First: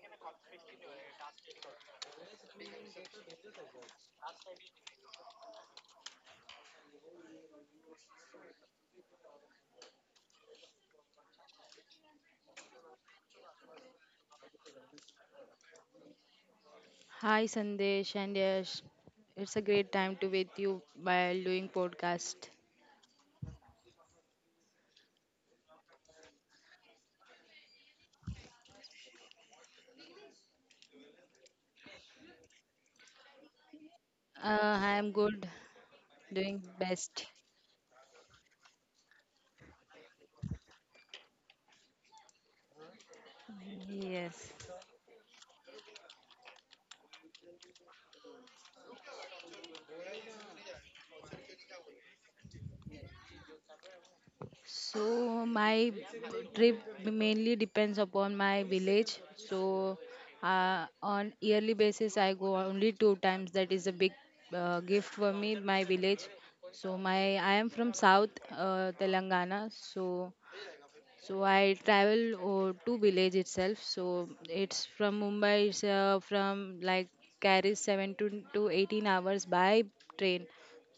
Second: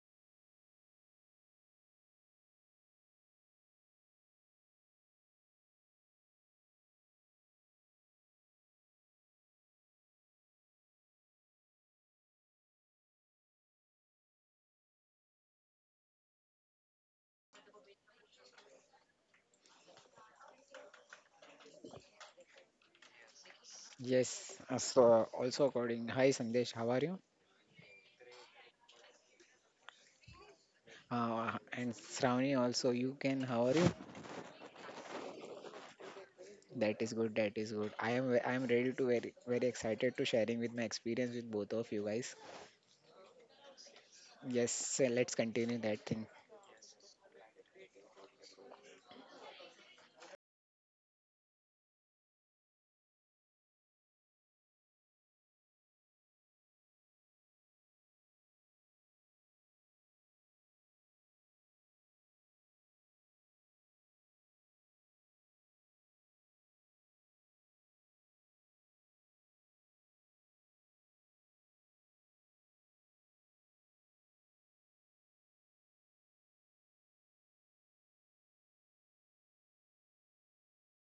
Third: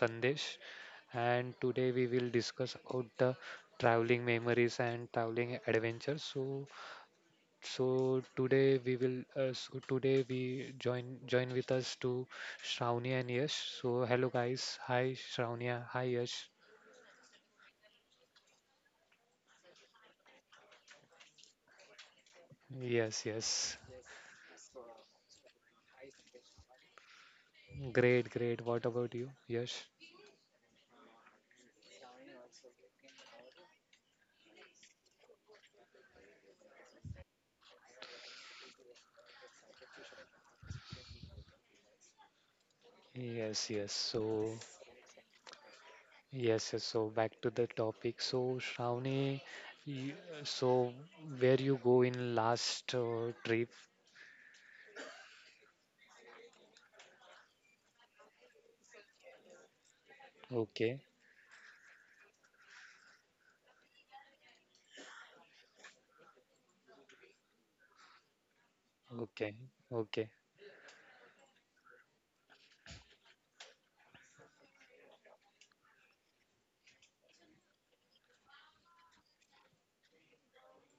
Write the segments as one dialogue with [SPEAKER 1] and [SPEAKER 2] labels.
[SPEAKER 1] Sandesh, and today we will discuss about the traveling memories and traveling adventures. So today we join with us to Shravani and Yash. So, hello guys, hi Shravania, hi Yash.
[SPEAKER 2] Hi Sandesh and Yash. It's a great time to with you by doing podcast.
[SPEAKER 1] Yes, yes,
[SPEAKER 3] Yes, so also according. Hi Sandesh, how are you?
[SPEAKER 1] great, great. What about you, Yash?
[SPEAKER 3] And Shravani also, you can. How are you?
[SPEAKER 2] Uh, I am good, doing
[SPEAKER 3] That is
[SPEAKER 2] best.
[SPEAKER 3] good. That is good. I am ready to very very excited to sharing with my experience with both of you guys.
[SPEAKER 1] Yes, yes. So.
[SPEAKER 2] Yes.
[SPEAKER 3] Yes, so let's continue that thing.
[SPEAKER 1] Yes, so back to the topic. So, Shravani, you, so where you go in last trip?
[SPEAKER 2] So my trip mainly depends upon my village. So
[SPEAKER 1] Okay,
[SPEAKER 2] on yearly basis, I go only two times. That is a big gift for me, my village. So my I am from South
[SPEAKER 1] okay,
[SPEAKER 2] Telangana.
[SPEAKER 1] okay,
[SPEAKER 2] So I travel to village itself. So it's from Mumbai. It's from like carries seven to 18 hours by train.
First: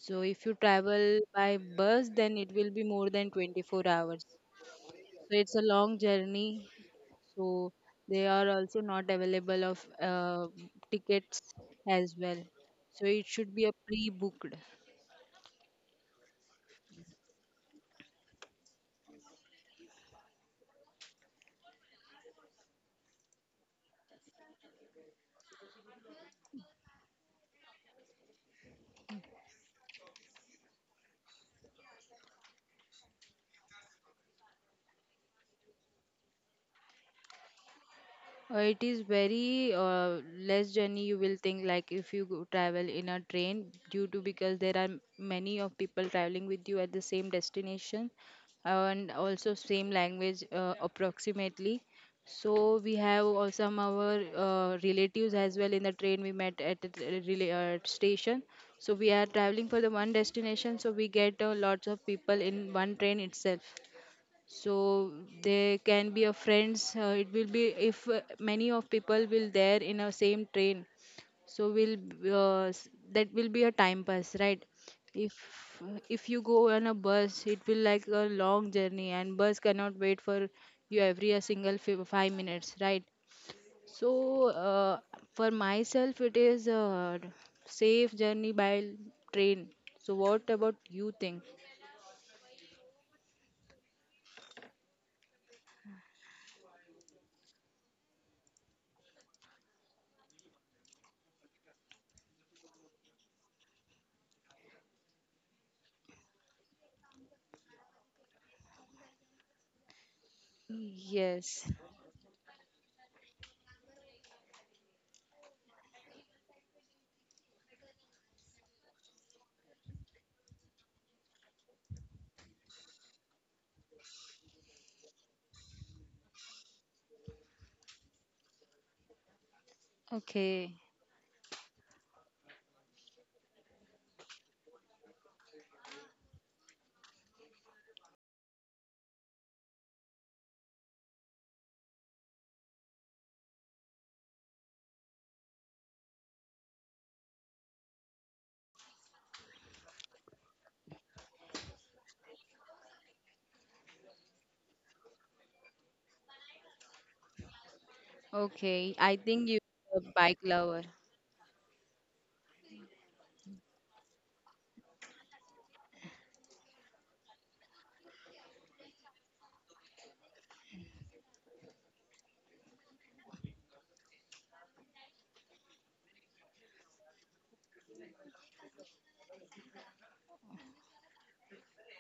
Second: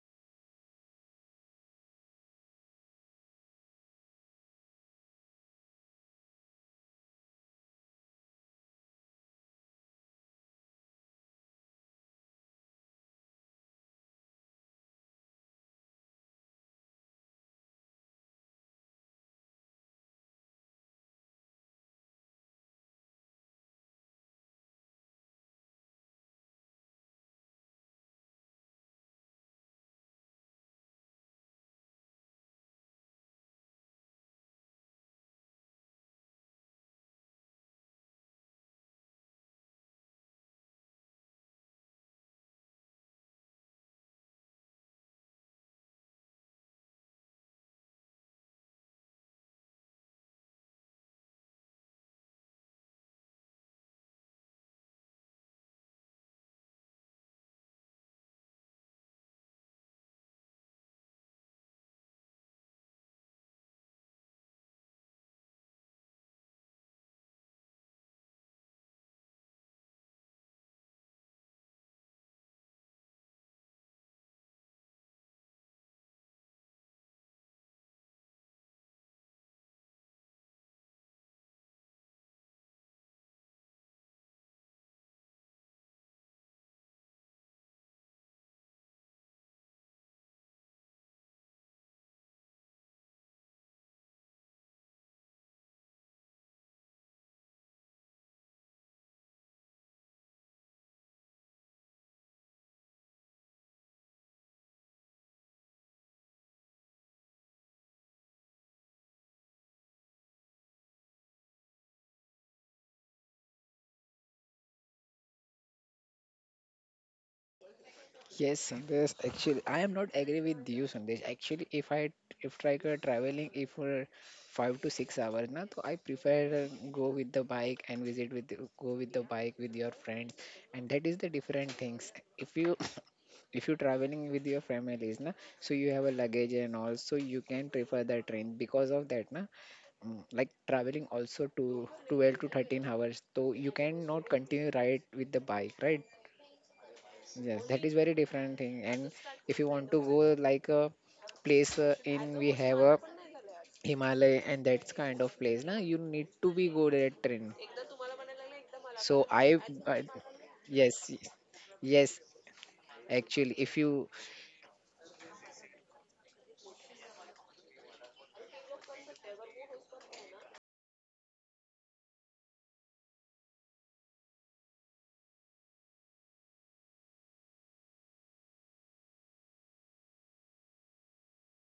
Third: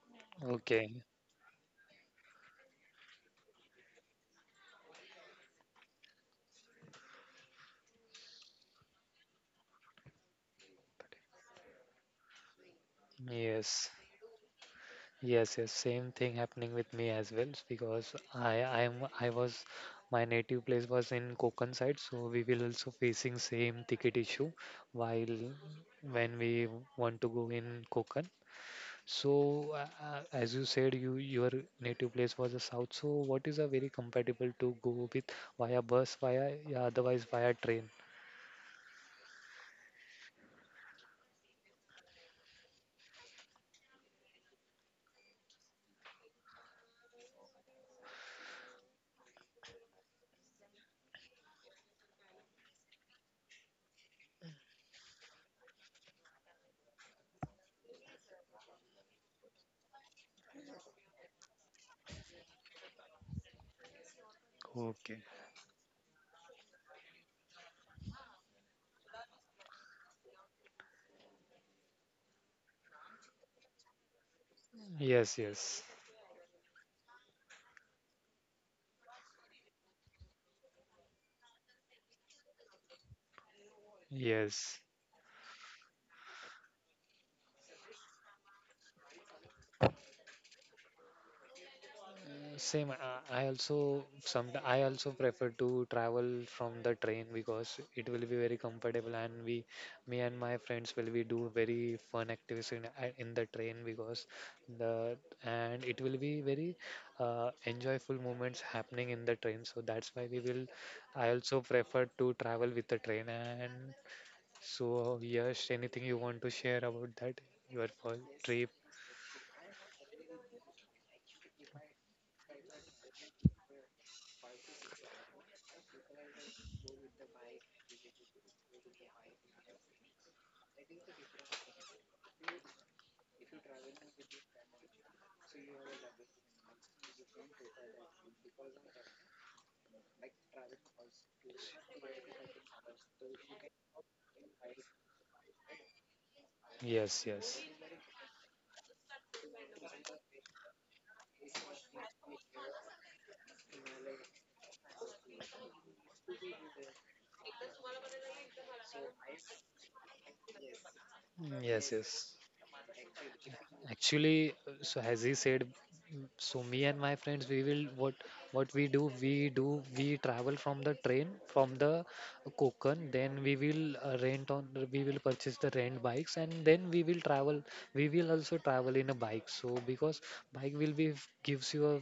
[SPEAKER 2] So if you
[SPEAKER 1] okay.
[SPEAKER 2] travel by bus, then it will be more than 24 hours. So it's a long journey. So they are also not available of tickets as well. So it should be a
[SPEAKER 1] Yes,
[SPEAKER 2] pre-booked.
[SPEAKER 1] yes, yes. Same thing happening with me as well because I, I'm, I was, my native place was in Konkan side, so we will also facing same ticket issue while when we want to go in Konkan. So, as you said, your native place was the south. So, what is a very compatible to go with via bus, via yeah, otherwise via train?
[SPEAKER 2] It is very less journey you will think like if you go travel in a train due to because there are many of people traveling with you at the same destination, and also same language, approximately. So we have some our relatives as well in the train. We met at the station. So we are traveling for the one destination, so we get lots of people in one train itself. So they can be a friends. It will be if many of people will there in a same train. so will that will be a time pass, right?
[SPEAKER 1] Yes,
[SPEAKER 2] If
[SPEAKER 1] yes,
[SPEAKER 2] you go on a bus, it will like a long journey, and bus cannot wait for you every a single 5 minutes, right? So
[SPEAKER 1] yes.
[SPEAKER 2] for myself it is a safe journey by train. So what about you think?
[SPEAKER 1] Same. I also some. I also prefer to travel from the train because it will be very comfortable, and me and my friends will be do very fun activities in the train because the and it will be very enjoyable moments happening in the train. So that's why we will. I also
[SPEAKER 2] Yes.
[SPEAKER 1] prefer to travel with the train. And so, yes, anything you want to share about that your first
[SPEAKER 3] Yes,
[SPEAKER 1] trip?
[SPEAKER 3] Sandesh. Actually, I am not agree with you, Sandesh. Actually, if I if try to traveling, if for 5 to 6 hours, na, so I prefer go with the bike and visit with go with the bike with your friends,
[SPEAKER 2] Okay.
[SPEAKER 3] and that is the different things. If you if you're traveling with your families, na, so you have a luggage and all, so you can prefer the train because of that, na. Like traveling also to 12 to 13 hours, so you cannot continue ride with the bike, right?
[SPEAKER 1] Yes, yes.
[SPEAKER 3] Yes, that is very different thing, and if you want to go like a place, in we have a Himalaya and that's kind of place, na, you need to be go that train.
[SPEAKER 2] Okay,
[SPEAKER 3] So
[SPEAKER 2] I think
[SPEAKER 3] I
[SPEAKER 2] you a
[SPEAKER 3] uh,
[SPEAKER 2] bike lover.
[SPEAKER 3] yes,
[SPEAKER 1] Mm, yes,
[SPEAKER 3] yes,
[SPEAKER 1] yes.
[SPEAKER 3] actually if you
[SPEAKER 1] Actually, so as he said, m- So me and my friends, we will what we do, we do we travel from the train from the Konkan, then we will rent on we will purchase the rent bikes, and then we will travel. We will also travel in a bike. So because bike will be gives you a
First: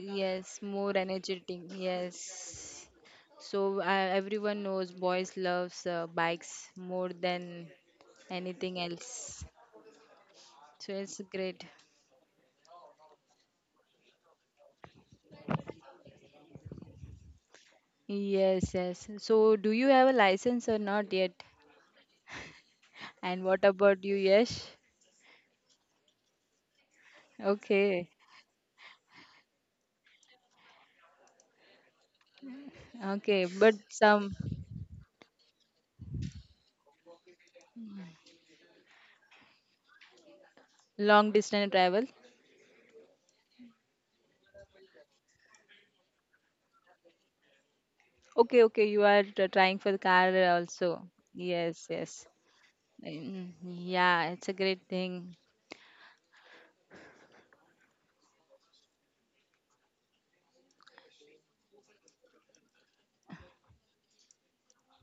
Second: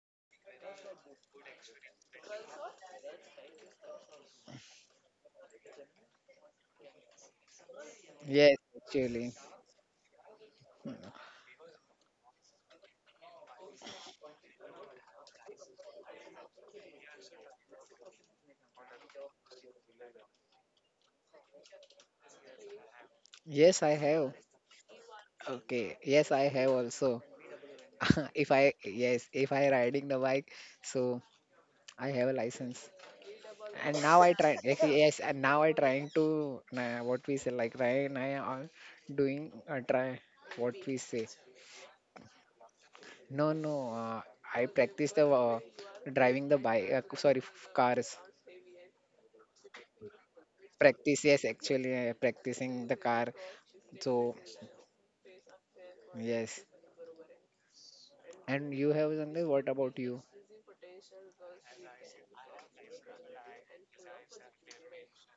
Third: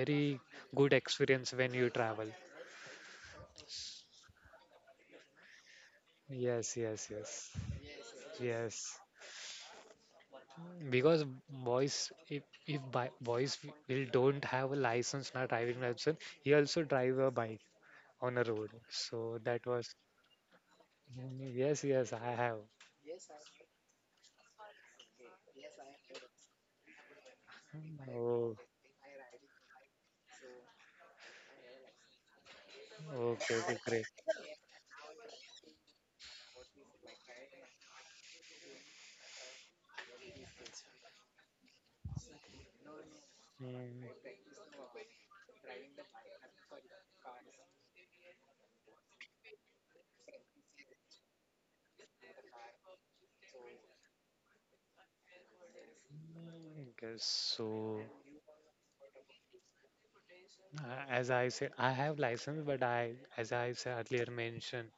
[SPEAKER 1] very good
[SPEAKER 2] more
[SPEAKER 1] experience
[SPEAKER 2] energetic.
[SPEAKER 1] when you travel.
[SPEAKER 2] Yes. So everyone knows boys loves bikes
[SPEAKER 1] Yes, yes,
[SPEAKER 2] more
[SPEAKER 1] yes,
[SPEAKER 2] than
[SPEAKER 3] yes,
[SPEAKER 1] yes,
[SPEAKER 2] anything
[SPEAKER 3] actually,
[SPEAKER 2] else. So it's
[SPEAKER 1] because
[SPEAKER 2] great.
[SPEAKER 1] boys if boys w- will don't have a license, not driving license, he also drive a bike on a
[SPEAKER 2] Yes,
[SPEAKER 1] road.
[SPEAKER 2] yes.
[SPEAKER 1] So
[SPEAKER 2] So
[SPEAKER 1] that
[SPEAKER 2] do you
[SPEAKER 1] was,
[SPEAKER 2] have a license or not yet?
[SPEAKER 1] mm, yes, yes, I have.
[SPEAKER 2] And
[SPEAKER 3] yes, I
[SPEAKER 2] what
[SPEAKER 3] have.
[SPEAKER 2] about you, Yash?
[SPEAKER 3] Okay. Yes, I have also.
[SPEAKER 2] Okay.
[SPEAKER 3] If I,
[SPEAKER 1] Oh,
[SPEAKER 3] yes, if I riding the bike, so I have a license.
[SPEAKER 2] Okay,
[SPEAKER 3] And
[SPEAKER 1] okay,
[SPEAKER 2] but
[SPEAKER 1] okay,
[SPEAKER 3] now I
[SPEAKER 1] great.
[SPEAKER 3] try,
[SPEAKER 2] some
[SPEAKER 3] yes, yes, and now I trying to, what we say, like right now I'm doing, what we say.
[SPEAKER 2] long distance travel.
[SPEAKER 3] No, no,
[SPEAKER 1] Mm,
[SPEAKER 3] I practice the, driving the bike, sorry, cars.
[SPEAKER 2] Okay, okay, you are trying for the car
[SPEAKER 3] Practice, yes,
[SPEAKER 2] also.
[SPEAKER 3] actually,
[SPEAKER 2] Yes, yes.
[SPEAKER 3] practicing the car.
[SPEAKER 2] Mm,
[SPEAKER 3] So,
[SPEAKER 2] yeah, it's a great thing.
[SPEAKER 3] yes.
[SPEAKER 1] okay, so
[SPEAKER 3] And you have, Sandeep, what about you?
[SPEAKER 1] as I said I have license but I, as I said earlier mentioned,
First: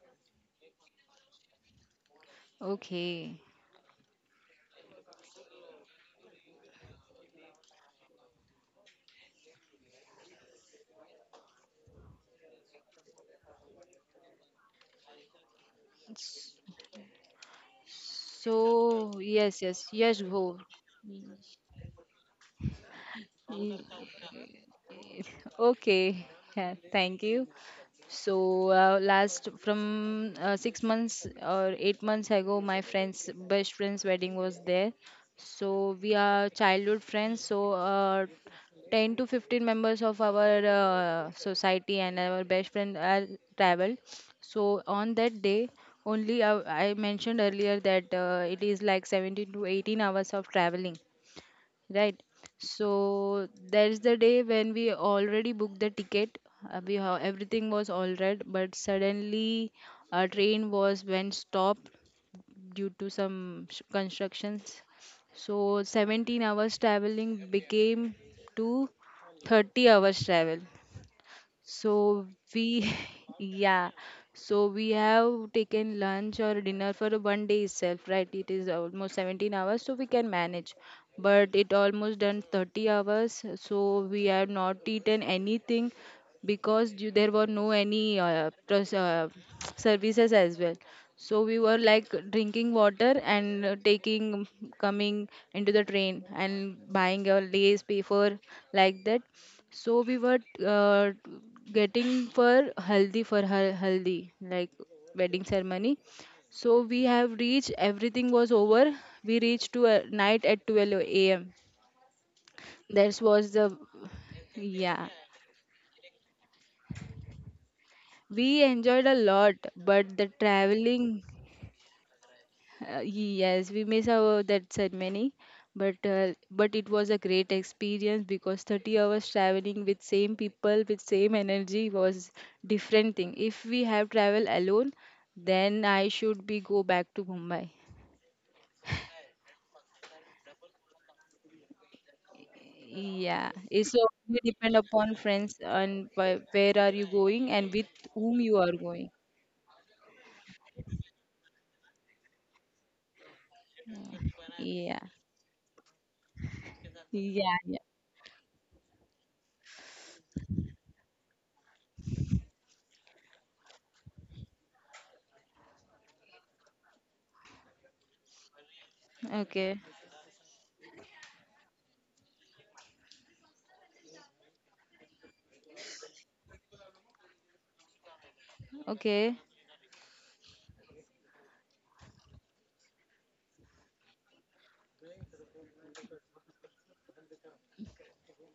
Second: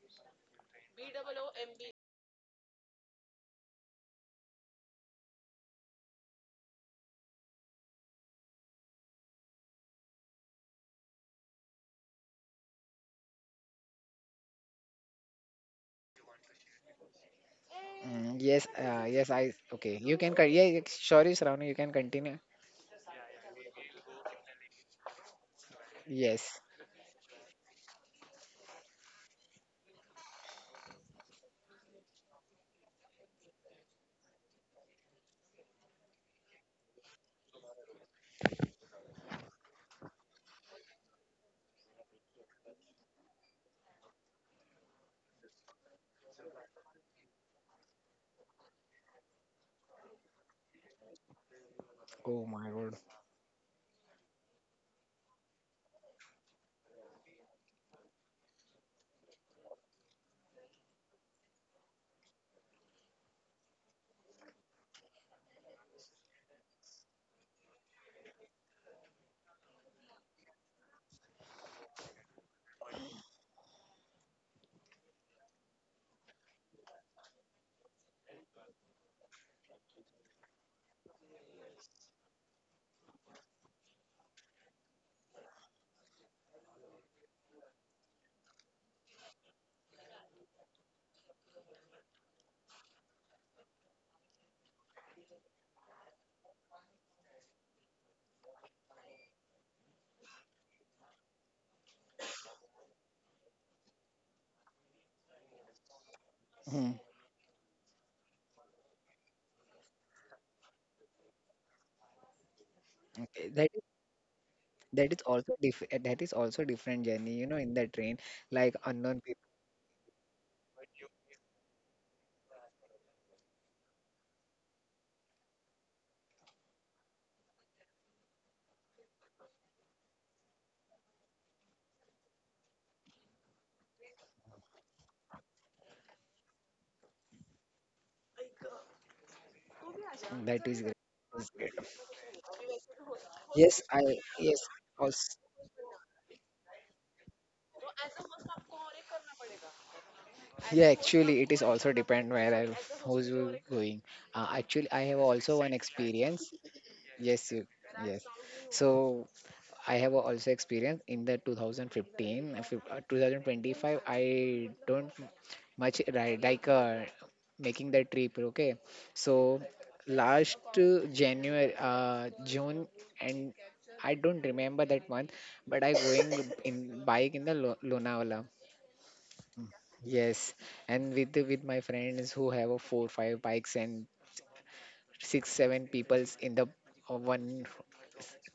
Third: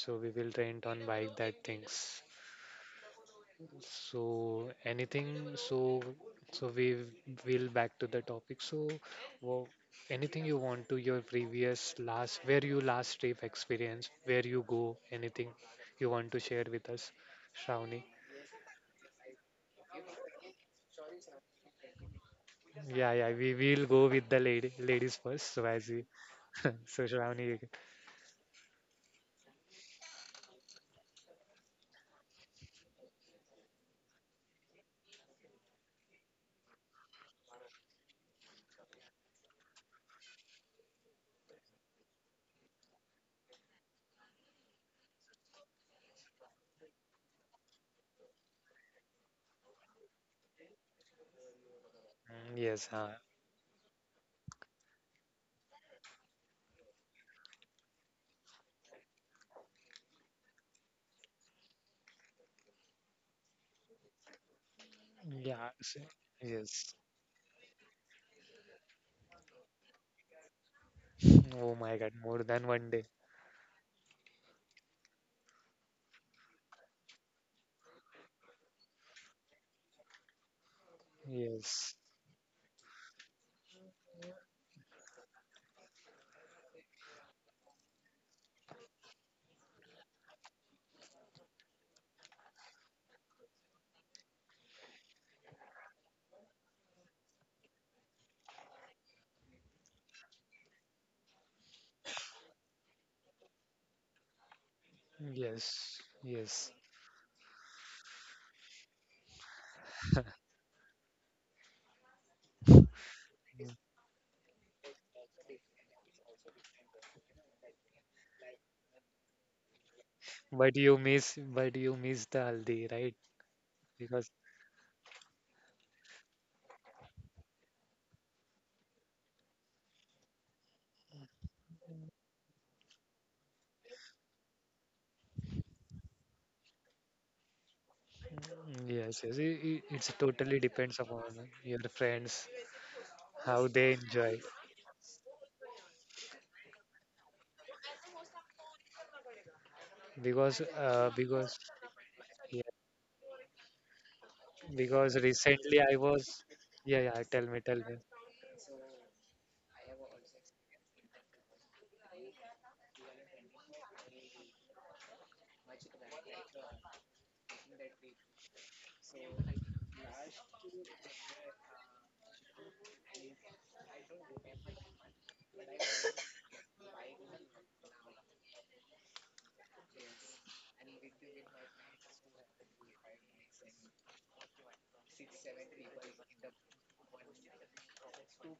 [SPEAKER 1] so we will rent on bike that things.
[SPEAKER 2] Okay.
[SPEAKER 1] So anything, so so we will back to the topic. So, wo- anything you want to your previous last, where you last trip experience, where you go, anything you want to
[SPEAKER 2] S-
[SPEAKER 1] share with us, Shravani.
[SPEAKER 3] Yes,
[SPEAKER 2] So,
[SPEAKER 3] yes, I
[SPEAKER 2] yes, yes,
[SPEAKER 3] okay. You
[SPEAKER 2] yes,
[SPEAKER 3] can cut.
[SPEAKER 2] go.
[SPEAKER 3] Yeah, yeah, sure, is Ravani, you can continue.
[SPEAKER 1] Yeah, yeah, we will
[SPEAKER 2] Y-
[SPEAKER 1] go with the ladies first. So as we,
[SPEAKER 2] Okay.
[SPEAKER 3] Yes.
[SPEAKER 2] Yeah,
[SPEAKER 1] so
[SPEAKER 2] thank
[SPEAKER 1] Shravani,
[SPEAKER 2] you.
[SPEAKER 1] you can-.
[SPEAKER 2] So last from 6 months or 8 months ago, my friend's best friend's wedding was there. So we are childhood friends. So 10 to 15 members of our society and our best friend are traveled. So on that day, only I mentioned earlier that it is like 17 to 18 hours of traveling, right?
[SPEAKER 3] Oh
[SPEAKER 1] Mm,
[SPEAKER 3] my
[SPEAKER 1] yes,
[SPEAKER 3] God.
[SPEAKER 1] huh.
[SPEAKER 2] So there's the day when we already booked the ticket. We have, everything was all right, but suddenly a train was went stopped due to some constructions.
[SPEAKER 1] Yeah,
[SPEAKER 2] So
[SPEAKER 1] so,
[SPEAKER 2] 17 hours
[SPEAKER 1] yes.
[SPEAKER 2] traveling became to 30 hours travel.
[SPEAKER 1] Oh my God,
[SPEAKER 2] So
[SPEAKER 1] more than one
[SPEAKER 2] we,
[SPEAKER 1] day.
[SPEAKER 2] yeah, so we have taken lunch or dinner for one day itself, right? It is almost 17 hours, so we can manage. But it
[SPEAKER 1] Yes,
[SPEAKER 2] almost done 30 hours, so we have not eaten anything because you, there were no any services as well. So we were like drinking water and taking, coming into the train and buying a lace paper like that. So we were uh, getting for haldi for her haldi like wedding ceremony.
[SPEAKER 1] yes, yes.
[SPEAKER 2] So
[SPEAKER 3] Hmm.
[SPEAKER 2] we have reached. Everything was over. We reached to night at 12 a.m. That
[SPEAKER 3] Okay.
[SPEAKER 2] was
[SPEAKER 3] That
[SPEAKER 2] the
[SPEAKER 3] is
[SPEAKER 2] yeah.
[SPEAKER 3] that is also diff uh, that is also different journey. You know, in the train,
[SPEAKER 2] We
[SPEAKER 3] like
[SPEAKER 2] enjoyed a
[SPEAKER 3] unknown people.
[SPEAKER 2] lot, but the traveling.
[SPEAKER 1] But you miss the Haldi, right?
[SPEAKER 2] Yes, we miss
[SPEAKER 1] Because,
[SPEAKER 2] our that ceremony, but it was a great experience because 30 hours traveling with same people with same energy was different thing. If we have travel alone, then I should be go back to Mumbai.
[SPEAKER 1] mm, yes, yes, it's totally
[SPEAKER 3] That is
[SPEAKER 1] depends
[SPEAKER 3] great.
[SPEAKER 1] upon your friends
[SPEAKER 2] Yeah,
[SPEAKER 1] how they
[SPEAKER 3] Yes,
[SPEAKER 2] it's so
[SPEAKER 3] I
[SPEAKER 1] enjoy.
[SPEAKER 2] only
[SPEAKER 3] yes.
[SPEAKER 2] depend upon
[SPEAKER 3] Also,
[SPEAKER 2] friends and where are you going and with whom you are going.
[SPEAKER 1] Because
[SPEAKER 3] yeah,
[SPEAKER 1] uh,
[SPEAKER 3] actually,
[SPEAKER 1] because
[SPEAKER 3] it is also depend
[SPEAKER 1] yeah,
[SPEAKER 3] where I who's you going. Actually,
[SPEAKER 2] Yeah,
[SPEAKER 3] I
[SPEAKER 1] because
[SPEAKER 3] have also
[SPEAKER 1] recently
[SPEAKER 3] one
[SPEAKER 1] I was,
[SPEAKER 3] experience.
[SPEAKER 1] yeah, yeah, tell
[SPEAKER 2] yeah,
[SPEAKER 1] me,
[SPEAKER 3] Yes,
[SPEAKER 1] tell
[SPEAKER 3] you.
[SPEAKER 2] yeah.
[SPEAKER 1] me,
[SPEAKER 3] Yes. So I have also experience in the 2015, 2025. I don't much right like making the trip, okay, so
[SPEAKER 2] Okay,
[SPEAKER 3] last january june, and I don't remember that month, but I going in bike in the Lonavala.
[SPEAKER 2] okay.
[SPEAKER 3] Yes. And with my friends who have a four five bikes and six seven peoples in the one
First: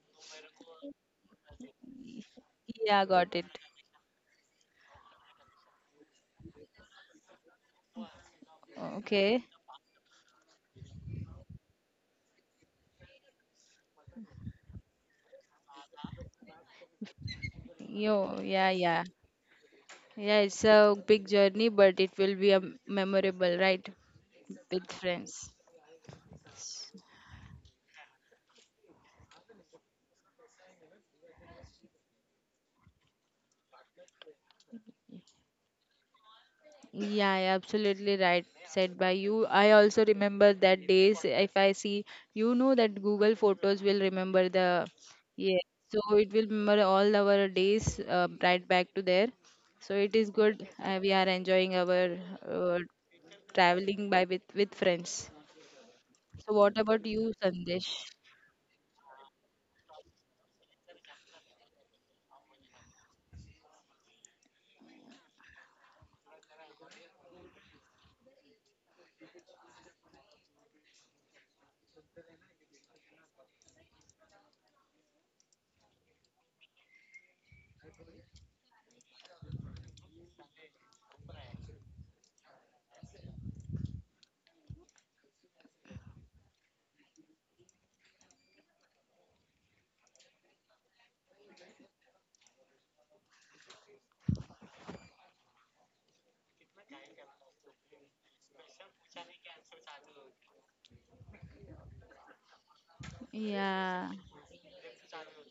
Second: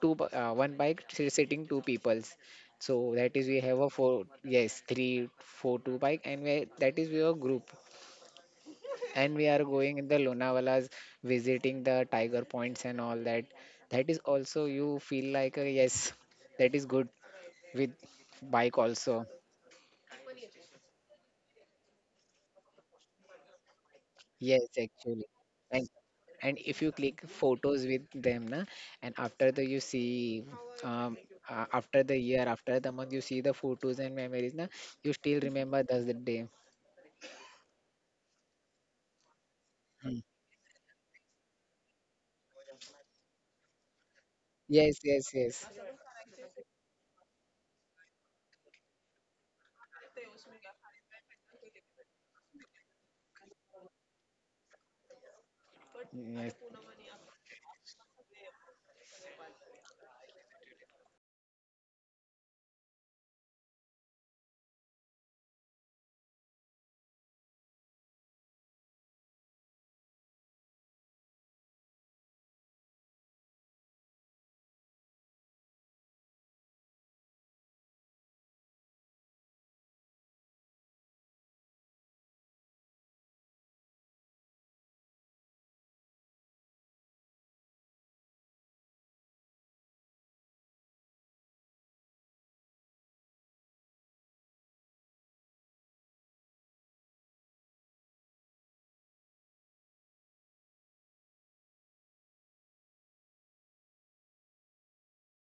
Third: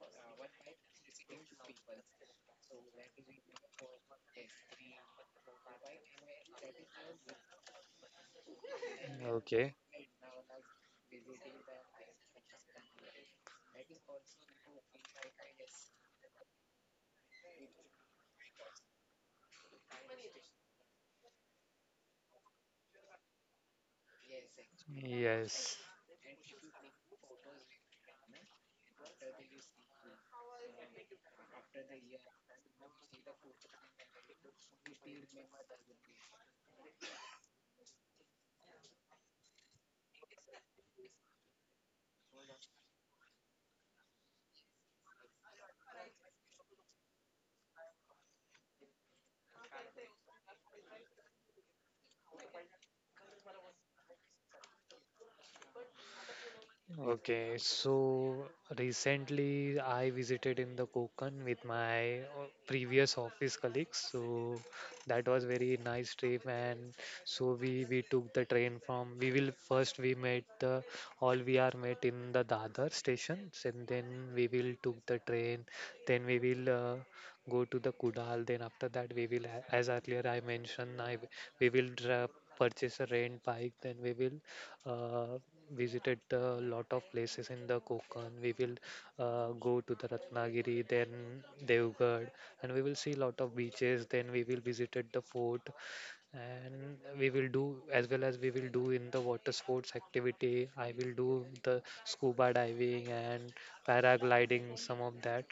[SPEAKER 3] two one bike sitting two peoples,
[SPEAKER 2] Yeah,
[SPEAKER 3] so that
[SPEAKER 2] got it.
[SPEAKER 3] is we have a four yes three four two bike, and we, that is we are group. And
[SPEAKER 2] Okay.
[SPEAKER 3] we are
[SPEAKER 1] okay,
[SPEAKER 3] going in the Lonavala's, visiting the tiger points and all that. That is also you feel like yes, that is good with
[SPEAKER 2] Yo, yeah,
[SPEAKER 3] bike
[SPEAKER 2] yeah.
[SPEAKER 3] also.
[SPEAKER 2] Yeah, it's a big journey, but it will be a memorable, right?
[SPEAKER 3] Yes,
[SPEAKER 2] With
[SPEAKER 3] actually.
[SPEAKER 2] friends.
[SPEAKER 1] yes.
[SPEAKER 3] And and if you click photos with them, na, and after the you see, um, after the year, after the month, you see the photos and memories, na, you still remember those the day.
[SPEAKER 2] Yeah, yeah, absolutely right. Said by you. I also
[SPEAKER 3] Hmm.
[SPEAKER 2] remember that days. If I see, you know that Google Photos will remember the.
[SPEAKER 3] Yes, yes,
[SPEAKER 2] Yeah,
[SPEAKER 3] yes.
[SPEAKER 2] so it will remember all our days right back to there. So it is good. We are enjoying our uh, traveling by with friends.
[SPEAKER 3] Yes,
[SPEAKER 2] So what about you,
[SPEAKER 1] Okay,
[SPEAKER 2] Sandesh?
[SPEAKER 1] so recently I visited in the Konkan with my previous office colleagues. So that was very nice trip, and so we took the train from. We will first we met the all we are met in the Dadar stations, and then we will took the train. Then we will go to the Kudal. Then after that as earlier I mentioned, I we will dra- purchase a rent bike. Then we will. Uh, Visited a lot of places in the Konkan. We will go to the Ratnagiri, then Devgarh, and we will see lot of beaches. Then we will visited the fort, and we will do, as well as we will do in the water sports activity, I will do the scuba diving and
[SPEAKER 2] Yeah.
[SPEAKER 1] paragliding, some of that.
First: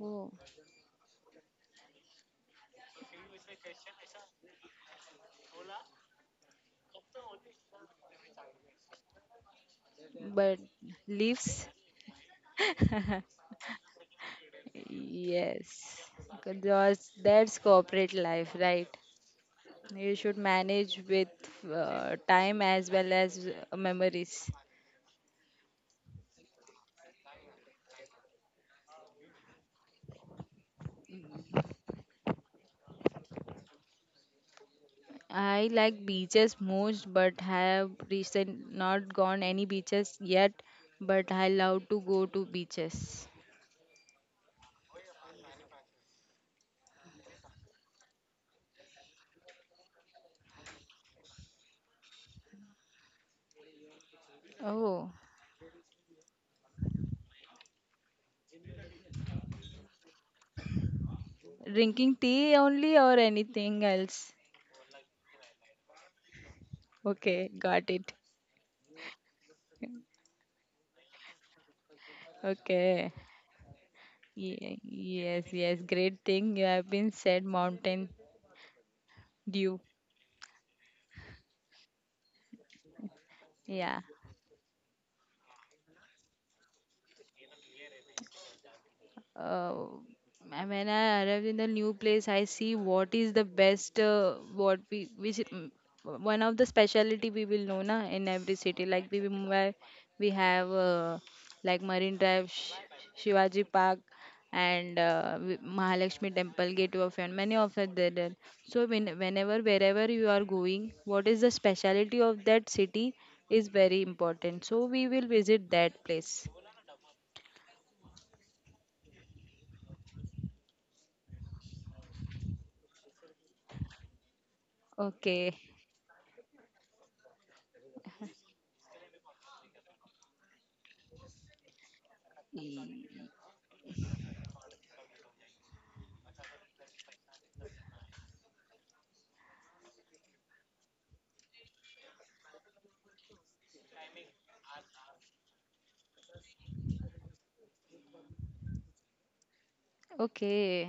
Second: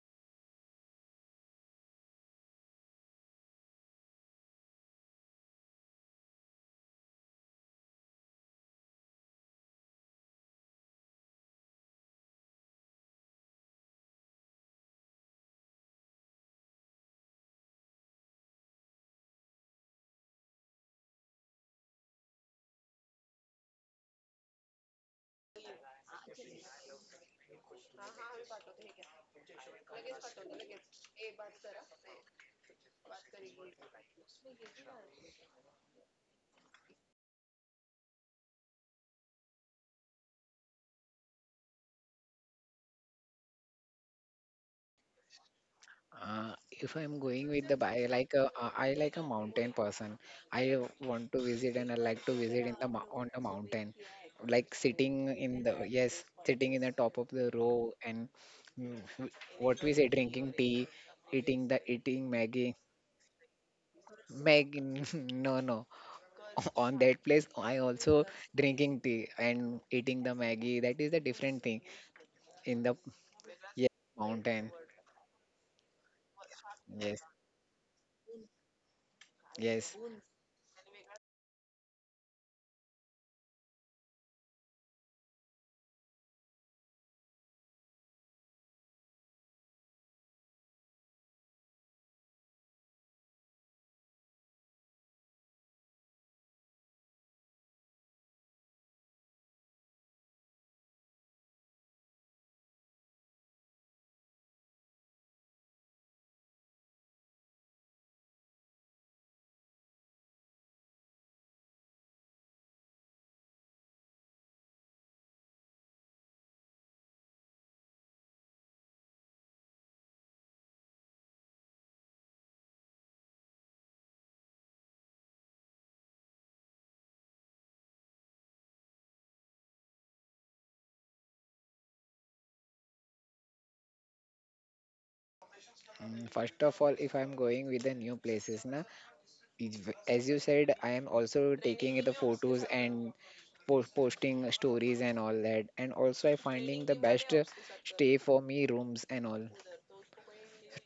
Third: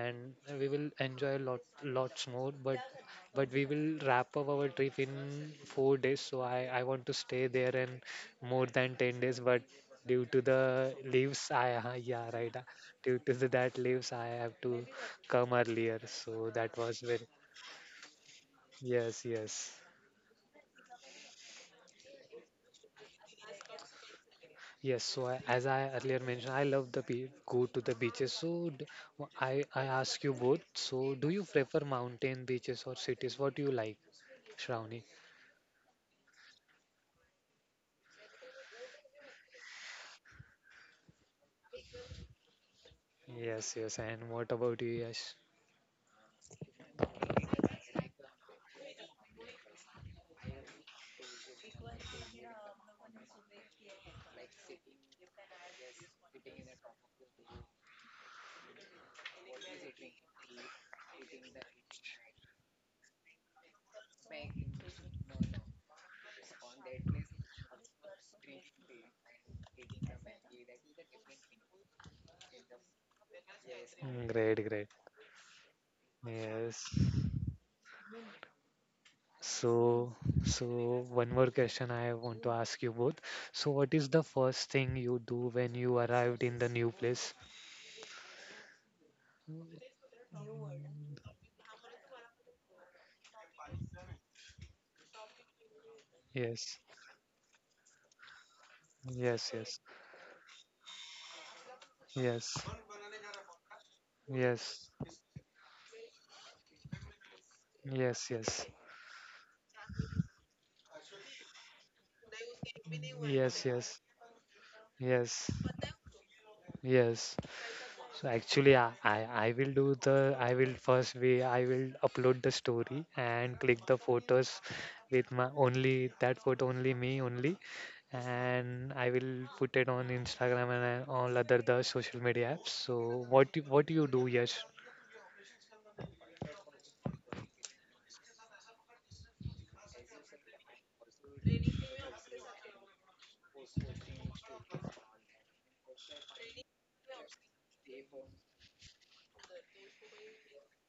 [SPEAKER 2] Oh.
[SPEAKER 1] we will enjoy lot lots more, but we will wrap up our trip in 4 days. So I want to stay there and more than 10 days, but due to
[SPEAKER 2] But
[SPEAKER 1] the leaves
[SPEAKER 2] leaves,
[SPEAKER 1] I, yeah right, due to the, that leaves I have to come
[SPEAKER 2] yes.
[SPEAKER 1] earlier. So that was
[SPEAKER 2] Because
[SPEAKER 1] very,
[SPEAKER 2] that's corporate life, right?
[SPEAKER 1] yes, yes.
[SPEAKER 2] You should manage with time as well as memories.
[SPEAKER 1] Yes, so I, as I earlier mentioned, I love the be go to the beaches. So I ask you both. So do you prefer mountain, beaches, or cities? What do you like, Shravani?
[SPEAKER 2] I like beaches most, but have recent not gone any beaches yet, but I love to go to beaches.
[SPEAKER 1] Yes, yes. And what about you, Yash?
[SPEAKER 3] Uh, if I'm going with the bi like I like a mountain person. I want to visit and I like to visit in the on the mountain, like
[SPEAKER 2] Oh.
[SPEAKER 3] sitting in the yes, sitting in the top of the row and mm, w- what we say, drinking tea, eating the
[SPEAKER 2] Drinking
[SPEAKER 3] eating
[SPEAKER 2] tea
[SPEAKER 3] Maggie.
[SPEAKER 2] only or anything else?
[SPEAKER 3] Maggie, no, no. On that
[SPEAKER 2] Okay,
[SPEAKER 3] place, I
[SPEAKER 2] got it.
[SPEAKER 3] also drinking tea and eating the Maggie. That is a different thing in the
[SPEAKER 2] Okay.
[SPEAKER 3] yes,
[SPEAKER 1] Mm, great,
[SPEAKER 3] mountain.
[SPEAKER 1] great.
[SPEAKER 2] Yes, yes, great thing you have
[SPEAKER 1] Yes.
[SPEAKER 2] been
[SPEAKER 3] Yes,
[SPEAKER 2] said, Mountain Dew.
[SPEAKER 3] yes.
[SPEAKER 1] So, so, one more question I want to ask you both. So what
[SPEAKER 2] Yeah,
[SPEAKER 1] is the first thing you do when you arrived in the new place?
[SPEAKER 2] uh, and when I arrive in the new place, I see what is the best, what we which mm, one of the
[SPEAKER 1] Yes,
[SPEAKER 2] specialty we will know na in every city. Like we
[SPEAKER 1] yes,
[SPEAKER 2] Mumbai,
[SPEAKER 1] yes,
[SPEAKER 2] we have like Marine Drive,
[SPEAKER 1] yes,
[SPEAKER 2] Shivaji Park,
[SPEAKER 1] yes,
[SPEAKER 2] and Mahalakshmi Temple, Gateway of Heaven. Many of it there.
[SPEAKER 1] yes,
[SPEAKER 2] there.
[SPEAKER 1] yes.
[SPEAKER 2] So when, whenever wherever you are going, what is the specialty of that city
[SPEAKER 1] Yes,
[SPEAKER 2] is
[SPEAKER 1] yes,
[SPEAKER 2] very important. So we will
[SPEAKER 1] yes,
[SPEAKER 2] visit that place.
[SPEAKER 1] yes. So actually, I will do the I will first we I will upload the story and click the photos with my
[SPEAKER 2] Okay.
[SPEAKER 1] only that photo only me only, and I will put it on Instagram and all other the social media apps. So what you do? Yes.
[SPEAKER 3] First of all, if I'm going with the new places, na, as you said, I am also taking the photos and posting stories and all that. And also, I finding the best stay for me rooms and all
[SPEAKER 2] Okay,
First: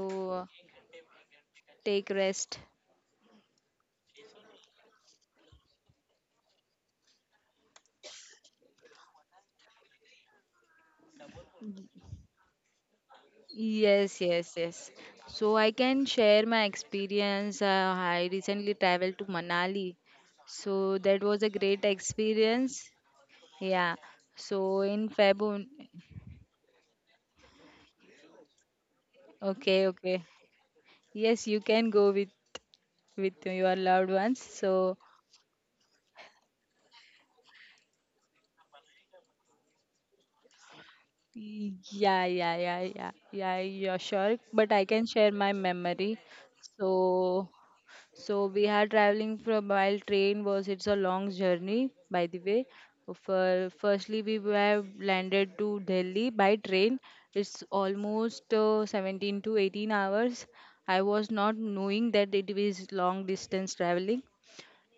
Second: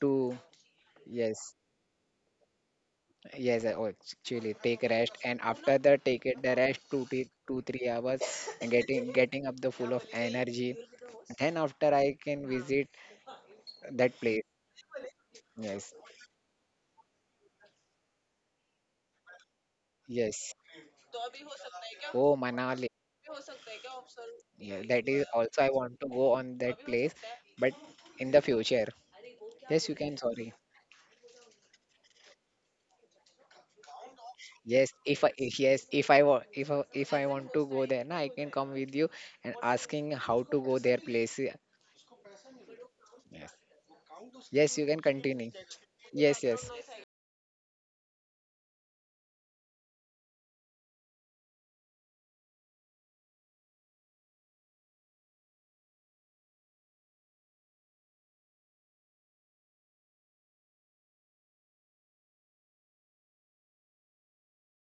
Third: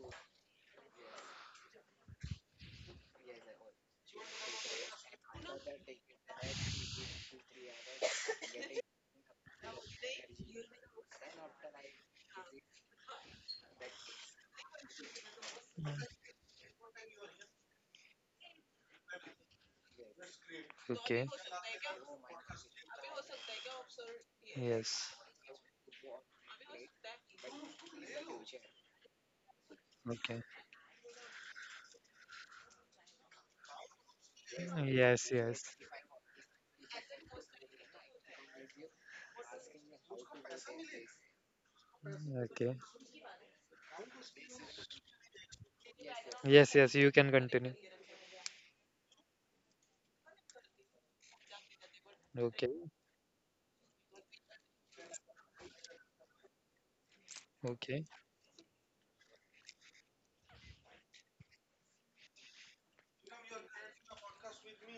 [SPEAKER 3] to yes,
[SPEAKER 2] take rest.
[SPEAKER 3] yes, actually take rest and after that take it the rest two three two three hours and getting up the full of energy. Then after I can visit that
[SPEAKER 2] Yes,
[SPEAKER 3] place.
[SPEAKER 2] yes, yes. So I
[SPEAKER 3] Yes,
[SPEAKER 2] can share my experience. I recently traveled to Manali.
[SPEAKER 3] yes.
[SPEAKER 2] So that
[SPEAKER 1] Okay.
[SPEAKER 2] was a great
[SPEAKER 3] Oh, Manali.
[SPEAKER 2] experience. Yeah. So
[SPEAKER 3] Yeah, that
[SPEAKER 2] in
[SPEAKER 1] Yes.
[SPEAKER 3] is also
[SPEAKER 2] February.
[SPEAKER 3] I want to go on that place, but in the future. Yes,
[SPEAKER 2] Okay,
[SPEAKER 3] you can.
[SPEAKER 2] okay.
[SPEAKER 1] Okay.
[SPEAKER 3] Sorry.
[SPEAKER 2] Yes, you can go with your loved ones.
[SPEAKER 3] Yes,
[SPEAKER 2] So
[SPEAKER 3] if I
[SPEAKER 1] Yes.
[SPEAKER 3] if,
[SPEAKER 1] Yes.
[SPEAKER 3] yes, if I wa- if I want to go there, na, I can come with you and asking how to go their place. Yeah.
[SPEAKER 2] yeah, yeah,
[SPEAKER 1] Okay.
[SPEAKER 2] yeah, yeah,
[SPEAKER 3] Yes,
[SPEAKER 2] yeah, you're sure. But
[SPEAKER 3] yes,
[SPEAKER 2] I
[SPEAKER 3] you can
[SPEAKER 2] can share
[SPEAKER 3] continue.
[SPEAKER 2] my memory.
[SPEAKER 3] Yes, yes,
[SPEAKER 1] Yes.
[SPEAKER 2] So
[SPEAKER 1] Yes. You can continue.
[SPEAKER 2] So we are traveling from while train was it's a long journey by the way.
[SPEAKER 1] Okay,
[SPEAKER 2] For, firstly, we were landed to Delhi by train. It's
[SPEAKER 1] okay.
[SPEAKER 2] almost 17 to 18 hours. I was not knowing that it is long distance traveling.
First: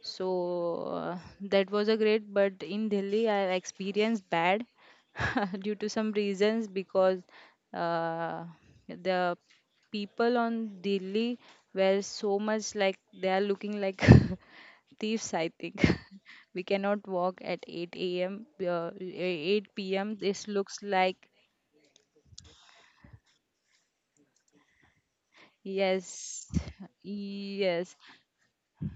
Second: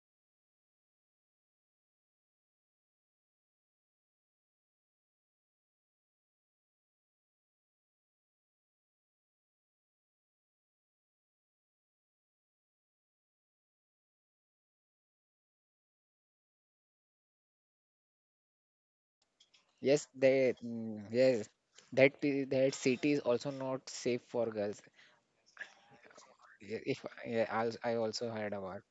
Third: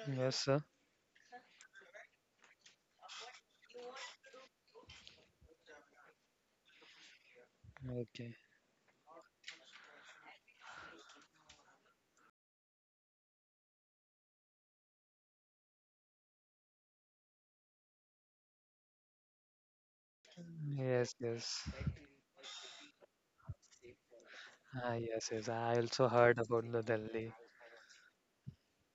[SPEAKER 2] So
[SPEAKER 1] Yes, sir.
[SPEAKER 2] that was a great, but in Delhi I experienced bad due to some reasons because
[SPEAKER 1] Okay.
[SPEAKER 2] uh, the people on Delhi were so much like they are looking like thieves, I think. We cannot walk at 8 a.m. 8
[SPEAKER 3] yes.
[SPEAKER 2] p.m. This
[SPEAKER 3] They
[SPEAKER 2] looks
[SPEAKER 1] Yes,
[SPEAKER 2] like
[SPEAKER 3] yes,
[SPEAKER 1] yes.
[SPEAKER 3] that city is also not safe for girls.
[SPEAKER 1] Ah, yes, yes. Ah, I also heard
[SPEAKER 2] yes,
[SPEAKER 1] about
[SPEAKER 3] Yeah,
[SPEAKER 1] the
[SPEAKER 3] If
[SPEAKER 1] Delhi.
[SPEAKER 3] yeah,
[SPEAKER 2] yes.
[SPEAKER 3] I also heard about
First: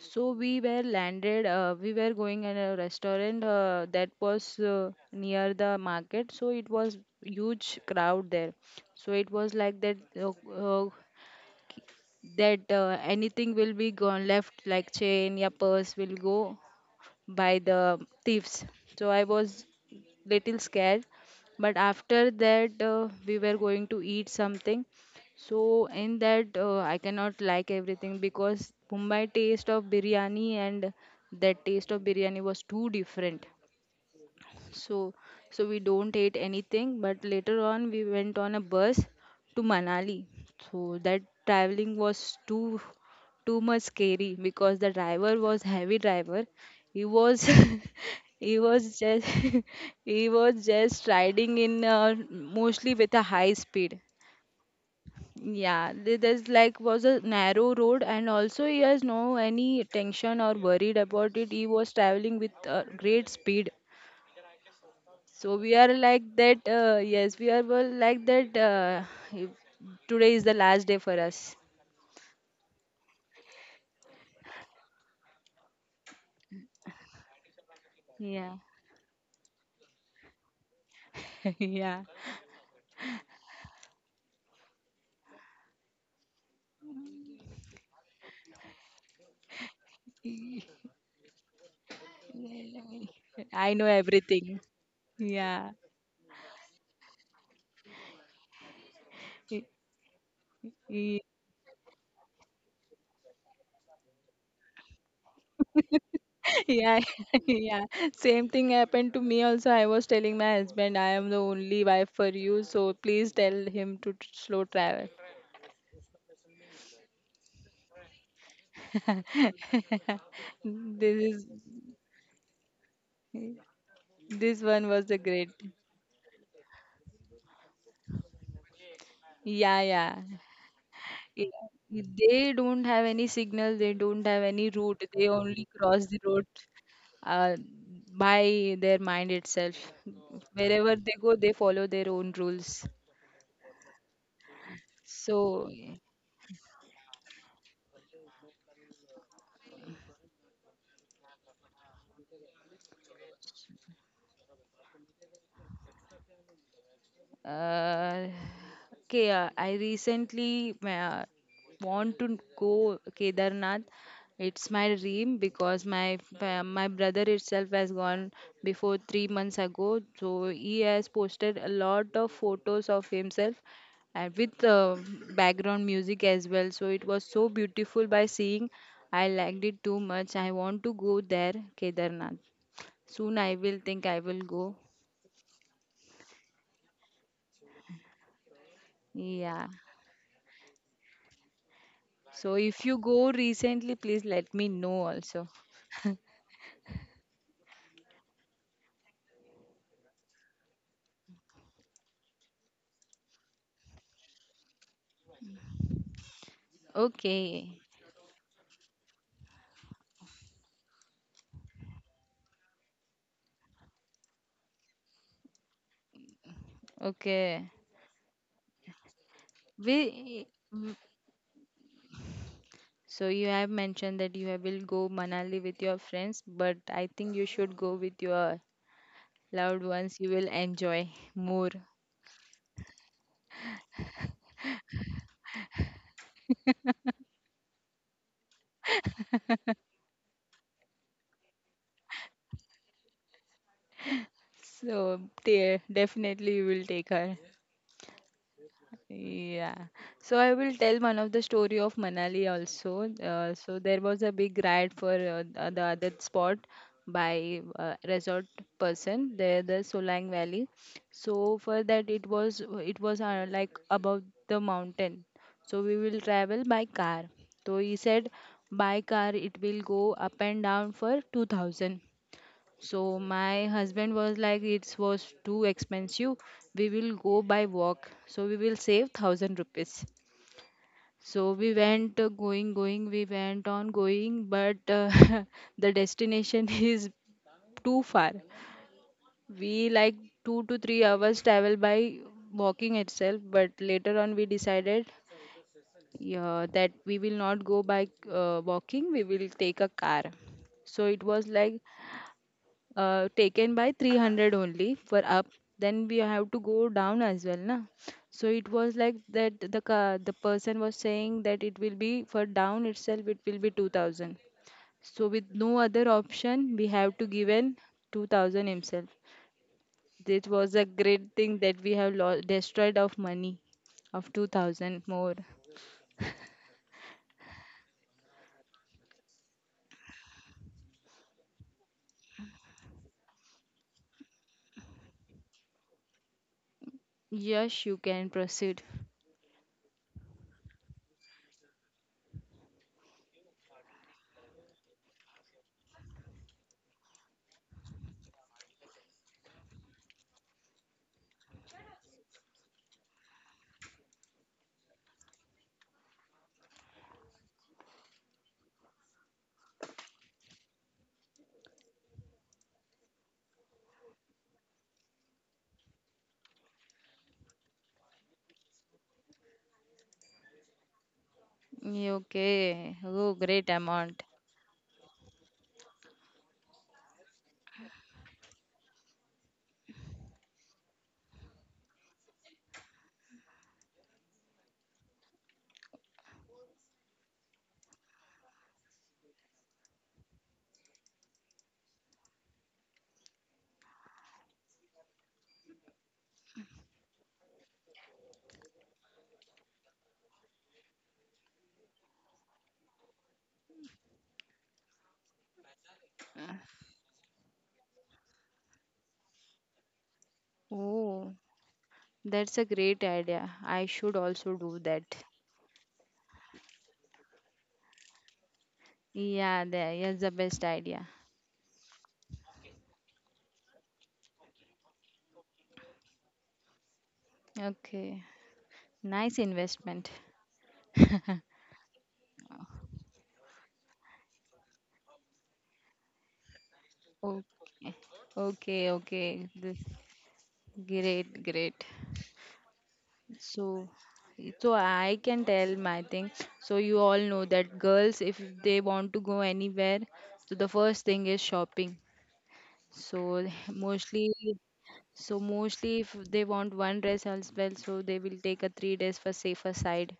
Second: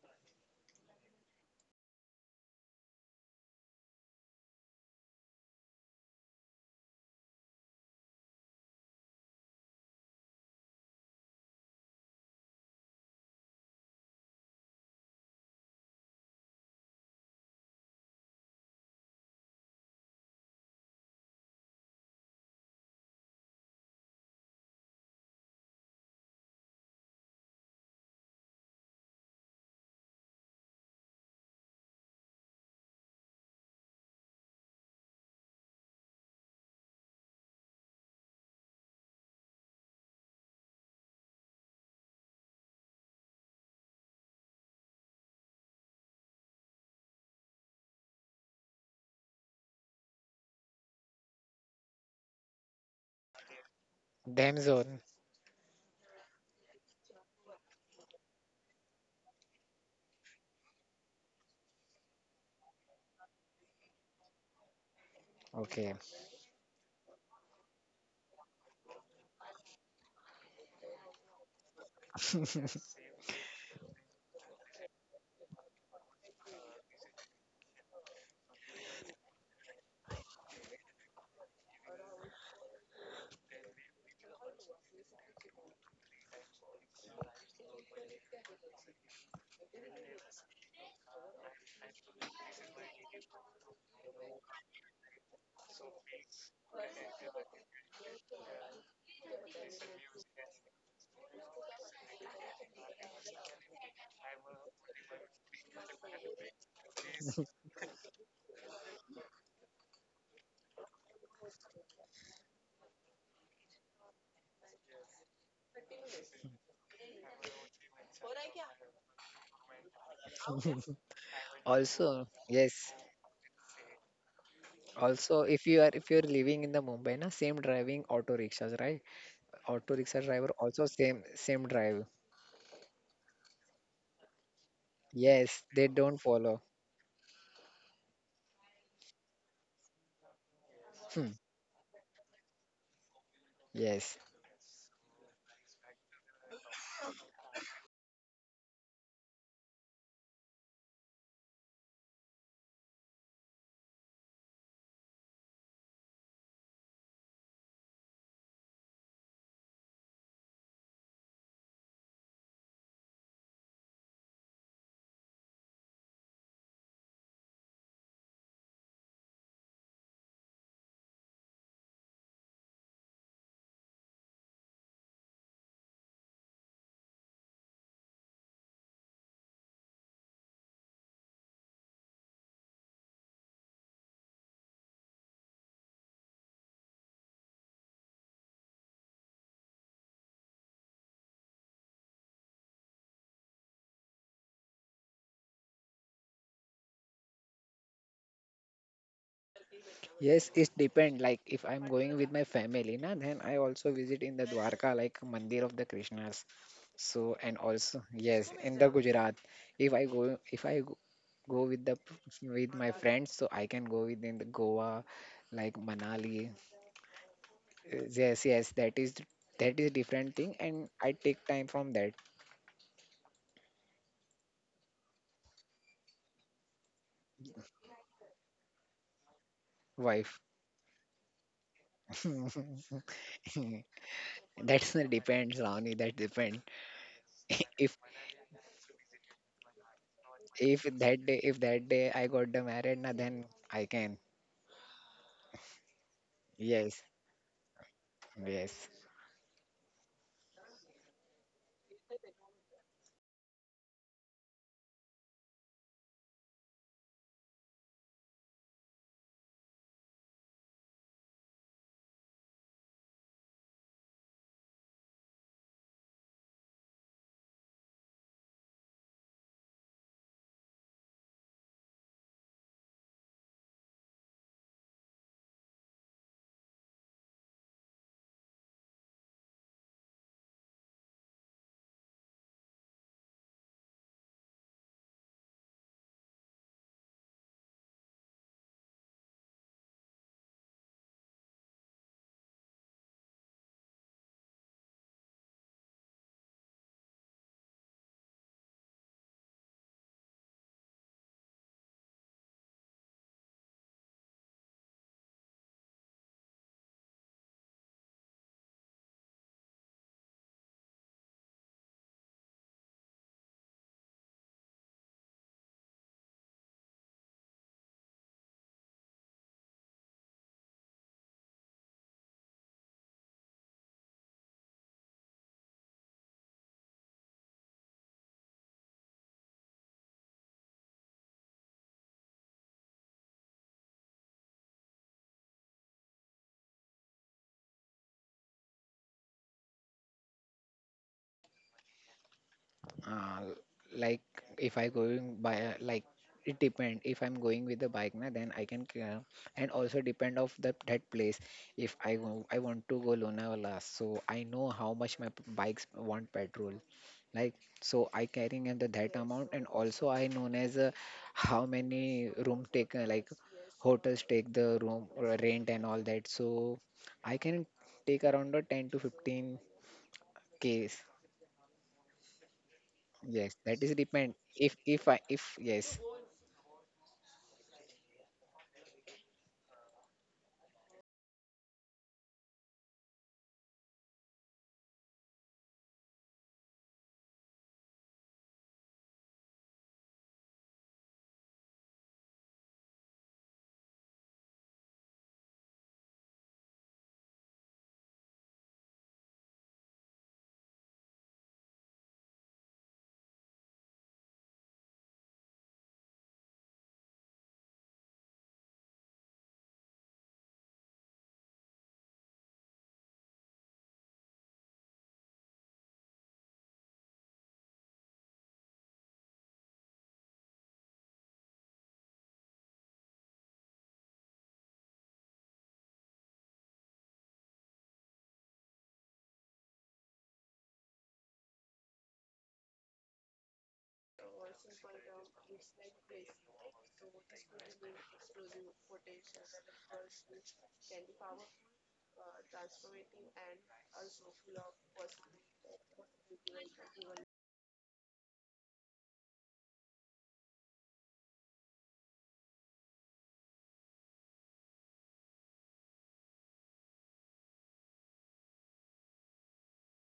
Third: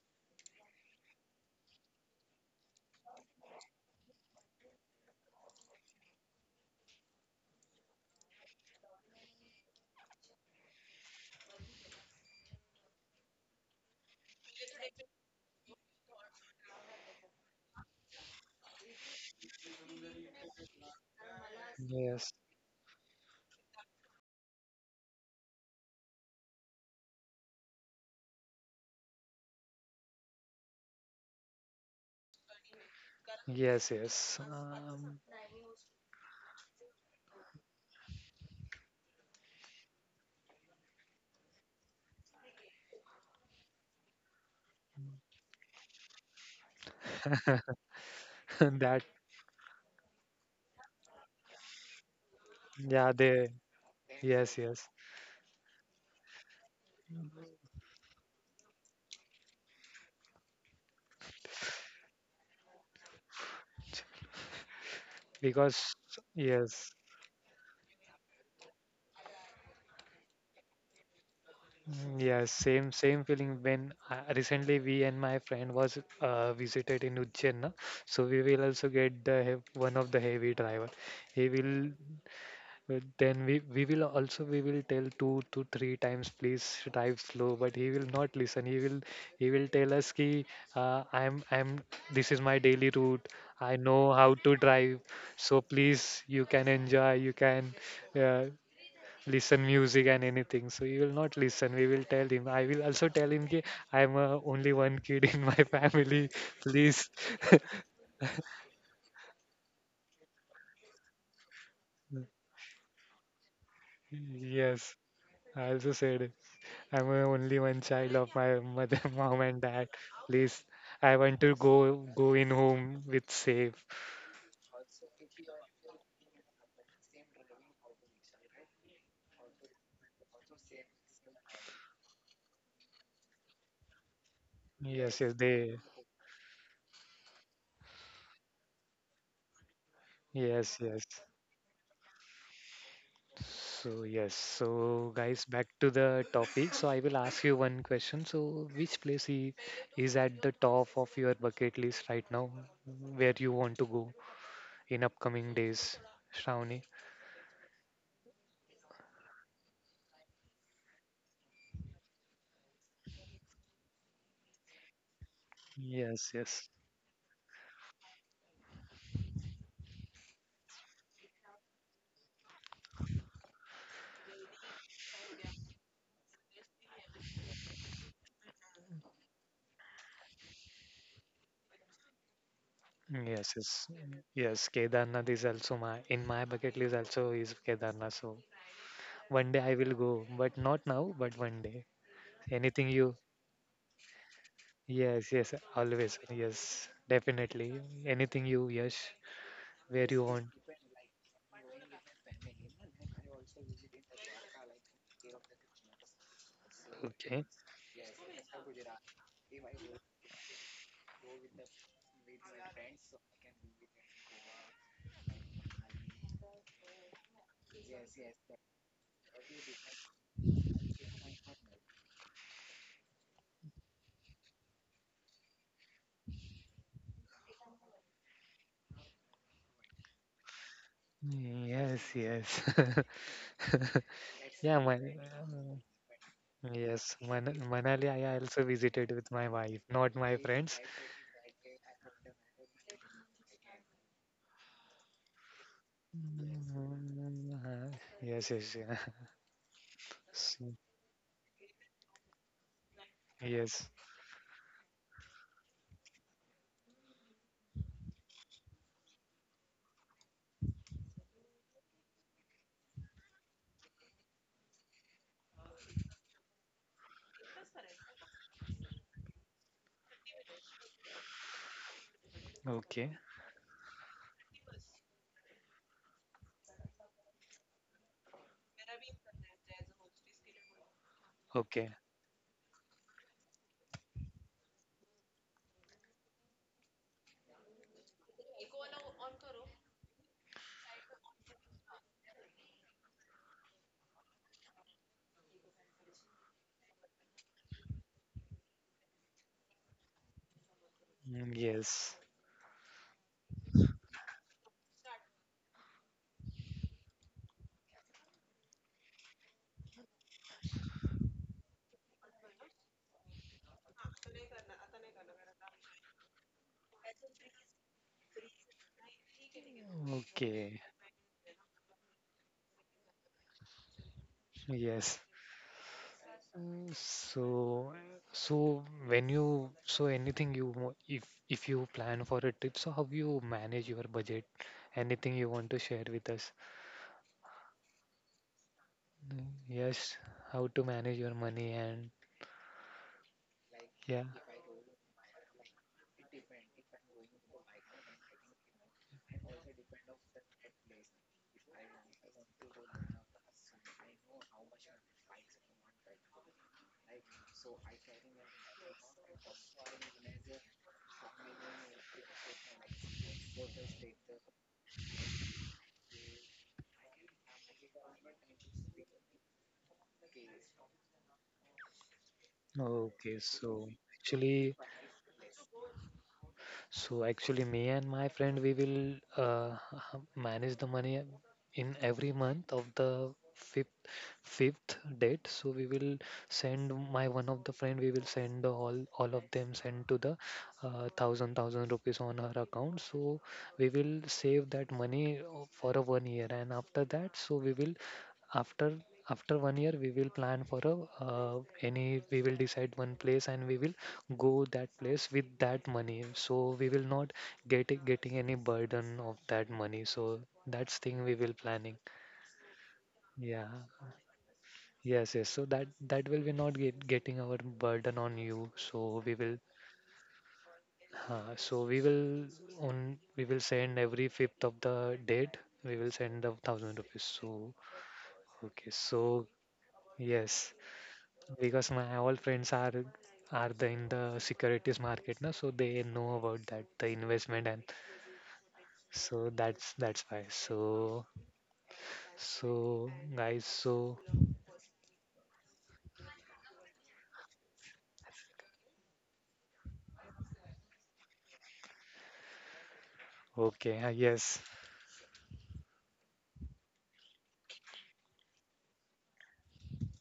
[SPEAKER 2] So we were landed, we were going in a restaurant that was near the market. So it was huge crowd there. So it was like that anything will be gone left like chain, yeah, purse will go by the thieves. So I was little scared. But after
[SPEAKER 1] Yes,
[SPEAKER 2] that, we were going to eat something. So in that, I cannot like everything because Mumbai taste of biryani and that taste of biryani was too different.
[SPEAKER 1] yes, yes.
[SPEAKER 2] So, so we don't ate anything. But later on, we went on a bus to Manali. So that traveling was too much scary because the driver was heavy driver. He was he was
[SPEAKER 1] That,
[SPEAKER 2] just he was just riding in mostly
[SPEAKER 1] yeah,
[SPEAKER 2] with a
[SPEAKER 1] they,
[SPEAKER 2] high speed.
[SPEAKER 1] yes,
[SPEAKER 3] them
[SPEAKER 1] yes.
[SPEAKER 3] zone.
[SPEAKER 2] Yeah, there's like was a narrow road, and also he has no any tension or worried about it. He was traveling with great speed. So we are
[SPEAKER 1] Because,
[SPEAKER 3] Okay.
[SPEAKER 2] like that.
[SPEAKER 1] yes,
[SPEAKER 2] Yes, we are well like that. If- Today is the last day for us.
[SPEAKER 1] mm, yes, same feeling when recently we and my friend was visited in Ujjain, na? So we
[SPEAKER 2] Yeah.
[SPEAKER 1] will also get the hev- one of the heavy driver. He will.
[SPEAKER 2] Yeah.
[SPEAKER 1] Then we will also we will tell two to three times please drive slow, but he will not listen. He will, he will tell us ki, I'm this is my daily route, I
[SPEAKER 2] I know
[SPEAKER 1] know how to
[SPEAKER 2] everything.
[SPEAKER 1] drive, so
[SPEAKER 2] Yeah.
[SPEAKER 1] please you can enjoy, you can uh, listen
[SPEAKER 2] Y-
[SPEAKER 1] music and anything. So he will
[SPEAKER 2] y-
[SPEAKER 1] not listen. We will tell him. I will also tell him ki, I'm only one kid in my family,
[SPEAKER 2] Yeah.
[SPEAKER 1] please.
[SPEAKER 2] Yeah. Same thing happened to me also. I was telling my husband, I am the only wife for you, so please tell him to slow
[SPEAKER 1] Yes,
[SPEAKER 2] travel.
[SPEAKER 1] I also said it. I'm a only one child of my mother, mom, and dad. Please, I
[SPEAKER 2] This
[SPEAKER 1] want
[SPEAKER 2] is
[SPEAKER 1] to go go
[SPEAKER 3] Also,
[SPEAKER 1] in home
[SPEAKER 3] yes.
[SPEAKER 1] with safe.
[SPEAKER 2] this one was the great.
[SPEAKER 3] Also, if you're living in the Mumbai, na, same driving auto rickshaws, right?
[SPEAKER 2] Yeah,
[SPEAKER 3] Auto
[SPEAKER 2] yeah.
[SPEAKER 3] rickshaw driver also same
[SPEAKER 2] Yeah,
[SPEAKER 3] same drive.
[SPEAKER 2] they don't have any signal, they don't have any route,
[SPEAKER 1] Yes,
[SPEAKER 2] they
[SPEAKER 1] yes,
[SPEAKER 2] only
[SPEAKER 1] they.
[SPEAKER 3] Yes, they
[SPEAKER 2] cross the
[SPEAKER 3] don't
[SPEAKER 2] road
[SPEAKER 3] follow.
[SPEAKER 2] uh, by their mind itself.
[SPEAKER 1] Yes,
[SPEAKER 2] Wherever
[SPEAKER 1] yes.
[SPEAKER 2] they go,
[SPEAKER 3] Hmm.
[SPEAKER 2] they follow their own rules.
[SPEAKER 1] So
[SPEAKER 3] Yes,
[SPEAKER 1] yes, so guys, back
[SPEAKER 2] So,
[SPEAKER 1] to
[SPEAKER 2] yeah.
[SPEAKER 1] the topic. So I will ask you one question. So which place I- is at the top of your bucket list right now, where you want to go in upcoming days, Shravani?
[SPEAKER 2] Uh, okay, I recently want to go Kedarnath. It's my dream because my
[SPEAKER 1] Yes, yes.
[SPEAKER 2] my brother itself has gone before 3 months ago. So he has posted a lot of photos of himself and with background music as well. So it was so beautiful by seeing. I liked it too much. I want to go there, Kedarnath. Soon
[SPEAKER 1] Yes,
[SPEAKER 2] I will
[SPEAKER 1] yes,
[SPEAKER 2] think I will
[SPEAKER 1] yes.
[SPEAKER 2] go.
[SPEAKER 1] Kedarnath is also my in my bucket list. Also is Kedarnath. So one day
[SPEAKER 2] Yeah.
[SPEAKER 1] I will go, but not now, but one day.
[SPEAKER 2] So if
[SPEAKER 1] Anything
[SPEAKER 2] you
[SPEAKER 1] you,
[SPEAKER 2] go recently, please let me know
[SPEAKER 1] yes,
[SPEAKER 2] also.
[SPEAKER 1] yes, always, yes, definitely. Anything you, yes, where you
[SPEAKER 3] yes,
[SPEAKER 1] want.
[SPEAKER 3] it depend. Like if I'm going with my family, na, then I also visit in the Dwarka, like Mandir of the Krishnas. So
[SPEAKER 1] Okay.
[SPEAKER 3] and
[SPEAKER 2] Okay,
[SPEAKER 3] also yes, in the Gujarat, if I go go with the with my friends, so I can go within the Goa, like Manali.
[SPEAKER 2] okay.
[SPEAKER 3] Yes, yes, that is
[SPEAKER 2] We
[SPEAKER 3] different thing, and
[SPEAKER 2] w-
[SPEAKER 3] I take time from that
[SPEAKER 2] so you have mentioned that you will go Manali with your friends, but I think you should go with your loved ones. You
[SPEAKER 3] wife.
[SPEAKER 2] will enjoy more.
[SPEAKER 1] Yes, yes. Yeah,
[SPEAKER 3] That's the
[SPEAKER 1] Man
[SPEAKER 3] depends, Ronnie. That depends.
[SPEAKER 1] yes, Man,
[SPEAKER 3] If
[SPEAKER 1] Manali I also visited with my wife, not my
[SPEAKER 3] if
[SPEAKER 1] friends.
[SPEAKER 3] that day if that day I got the married, na, then I can.
[SPEAKER 2] So definitely you will
[SPEAKER 3] Yes,
[SPEAKER 2] take her.
[SPEAKER 1] Mm, yes, yes,
[SPEAKER 3] yes.
[SPEAKER 1] yeah.
[SPEAKER 2] Yeah. So I
[SPEAKER 1] So,
[SPEAKER 2] will tell one of the story of Manali also. So
[SPEAKER 1] yes.
[SPEAKER 2] there was a big riot for the the other spot by resort person there the Solang Valley. So for that it was like above the mountain. So we will travel by car. So he said by car it will go up and down for 2000.
[SPEAKER 1] Okay,
[SPEAKER 2] So my husband was like, it was too expensive. We will go by walk. So we will save thousand rupees. So we
[SPEAKER 1] okay.
[SPEAKER 2] went going. We went on going, but the destination is too far. We like 2 to 3 hours travel by walking itself. But later on, we decided yeah, that we will not go by walking. We will take a car. So it was
[SPEAKER 1] Mm,
[SPEAKER 2] like
[SPEAKER 1] yes.
[SPEAKER 2] taken by 300 only for up, then we have to go down as well na. So it was like that the person was saying that it will be for down itself it will be 2000. So with no other option we have to given 2000 himself. This was
[SPEAKER 1] Okay,
[SPEAKER 2] a great thing that we have lost destroyed of money of 2000
[SPEAKER 1] yes.
[SPEAKER 2] more.
[SPEAKER 1] Uh, So, so, when you, so anything you, wa- if you plan for a trip, so how you manage your budget? Anything you want to share with us?
[SPEAKER 2] Yes, you can proceed.
[SPEAKER 1] Mm, yes, how to manage your money, and
[SPEAKER 3] uh, like,
[SPEAKER 1] yeah.
[SPEAKER 3] if I going by like, it depend if I'm going with the bike, na, then I can, and also depend of the that place. If I go, I want to go lonavala, so I know how much my bikes want petrol, like, so I carrying at the that amount, and also I known as how many room take, like, hotels take the room rent and all that, so I can take around the 10 to 15 k.
[SPEAKER 2] Okay. Oh,
[SPEAKER 1] Okay,
[SPEAKER 3] Yes,
[SPEAKER 2] great
[SPEAKER 3] that
[SPEAKER 1] so
[SPEAKER 3] is
[SPEAKER 2] amount.
[SPEAKER 3] depend.
[SPEAKER 1] actually,
[SPEAKER 3] If I if yes,
[SPEAKER 1] so actually, me and my friend, we will manage the money in every month of the fifth date. So we will send my one of the friend. We will send all of them send to the thousand rupees on her account. So we will save that money for a one year, and after that, so we will after after one year we will plan for a any we will decide one place, and we will go that place with that money, so we will not get it- getting any burden of that money. So that's thing we
[SPEAKER 2] Oh,
[SPEAKER 1] will planning.
[SPEAKER 2] that's a great idea.
[SPEAKER 1] Yeah,
[SPEAKER 2] I should also do that.
[SPEAKER 1] yes, yes, so that that will be not get, getting our burden on you. So we will
[SPEAKER 2] Yeah, that is the best idea.
[SPEAKER 1] so we will on we will send every fifth of the date, we will send the thousand rupees. So
[SPEAKER 2] Okay.
[SPEAKER 1] okay, so
[SPEAKER 2] Nice investment.
[SPEAKER 1] yes, because my all friends are the, in the securities market now, so they know about that the investment, and
[SPEAKER 2] Okay. Okay,
[SPEAKER 1] so
[SPEAKER 2] okay. This
[SPEAKER 1] that's why so.
[SPEAKER 2] great, great.
[SPEAKER 1] So guys,
[SPEAKER 2] So
[SPEAKER 1] so
[SPEAKER 2] so I can tell my thing. So you all know that girls if they want to go anywhere, so the first thing is shopping. So
[SPEAKER 1] okay,
[SPEAKER 2] mostly
[SPEAKER 1] yes,
[SPEAKER 2] so mostly if they want one dress as well, so they will take a 3 days for safer side.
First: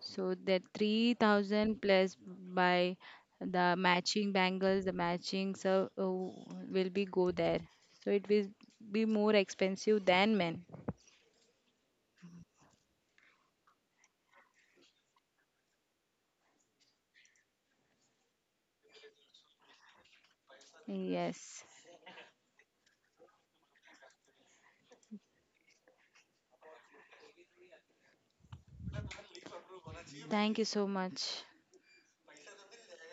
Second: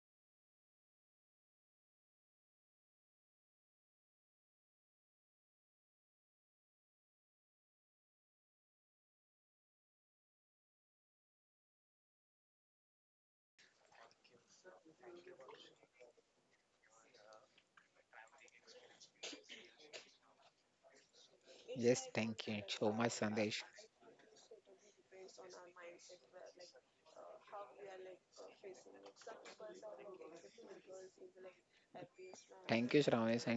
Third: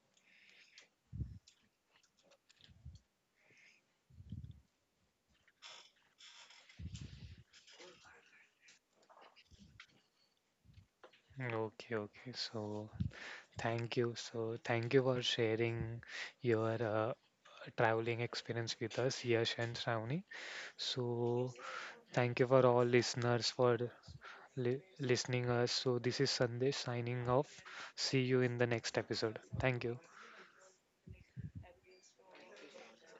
[SPEAKER 2] So that 3,000 plus by the matching bangles, the matching so oh, will be go there. So it will be more expensive than men.
[SPEAKER 1] okay, okay. So thank you, so thank you for sharing your traveling experience with us, Yash and Shravani. So
[SPEAKER 2] Yes.
[SPEAKER 3] yes,
[SPEAKER 1] thank
[SPEAKER 3] thank
[SPEAKER 1] you
[SPEAKER 3] you
[SPEAKER 1] for all
[SPEAKER 3] so much,
[SPEAKER 1] listeners
[SPEAKER 3] Sandesh.
[SPEAKER 1] for li- listening us. So this is Sandesh signing off. See you in the next episode, thank you.
[SPEAKER 2] Thank you so much.
[SPEAKER 3] Thank you, Shravan,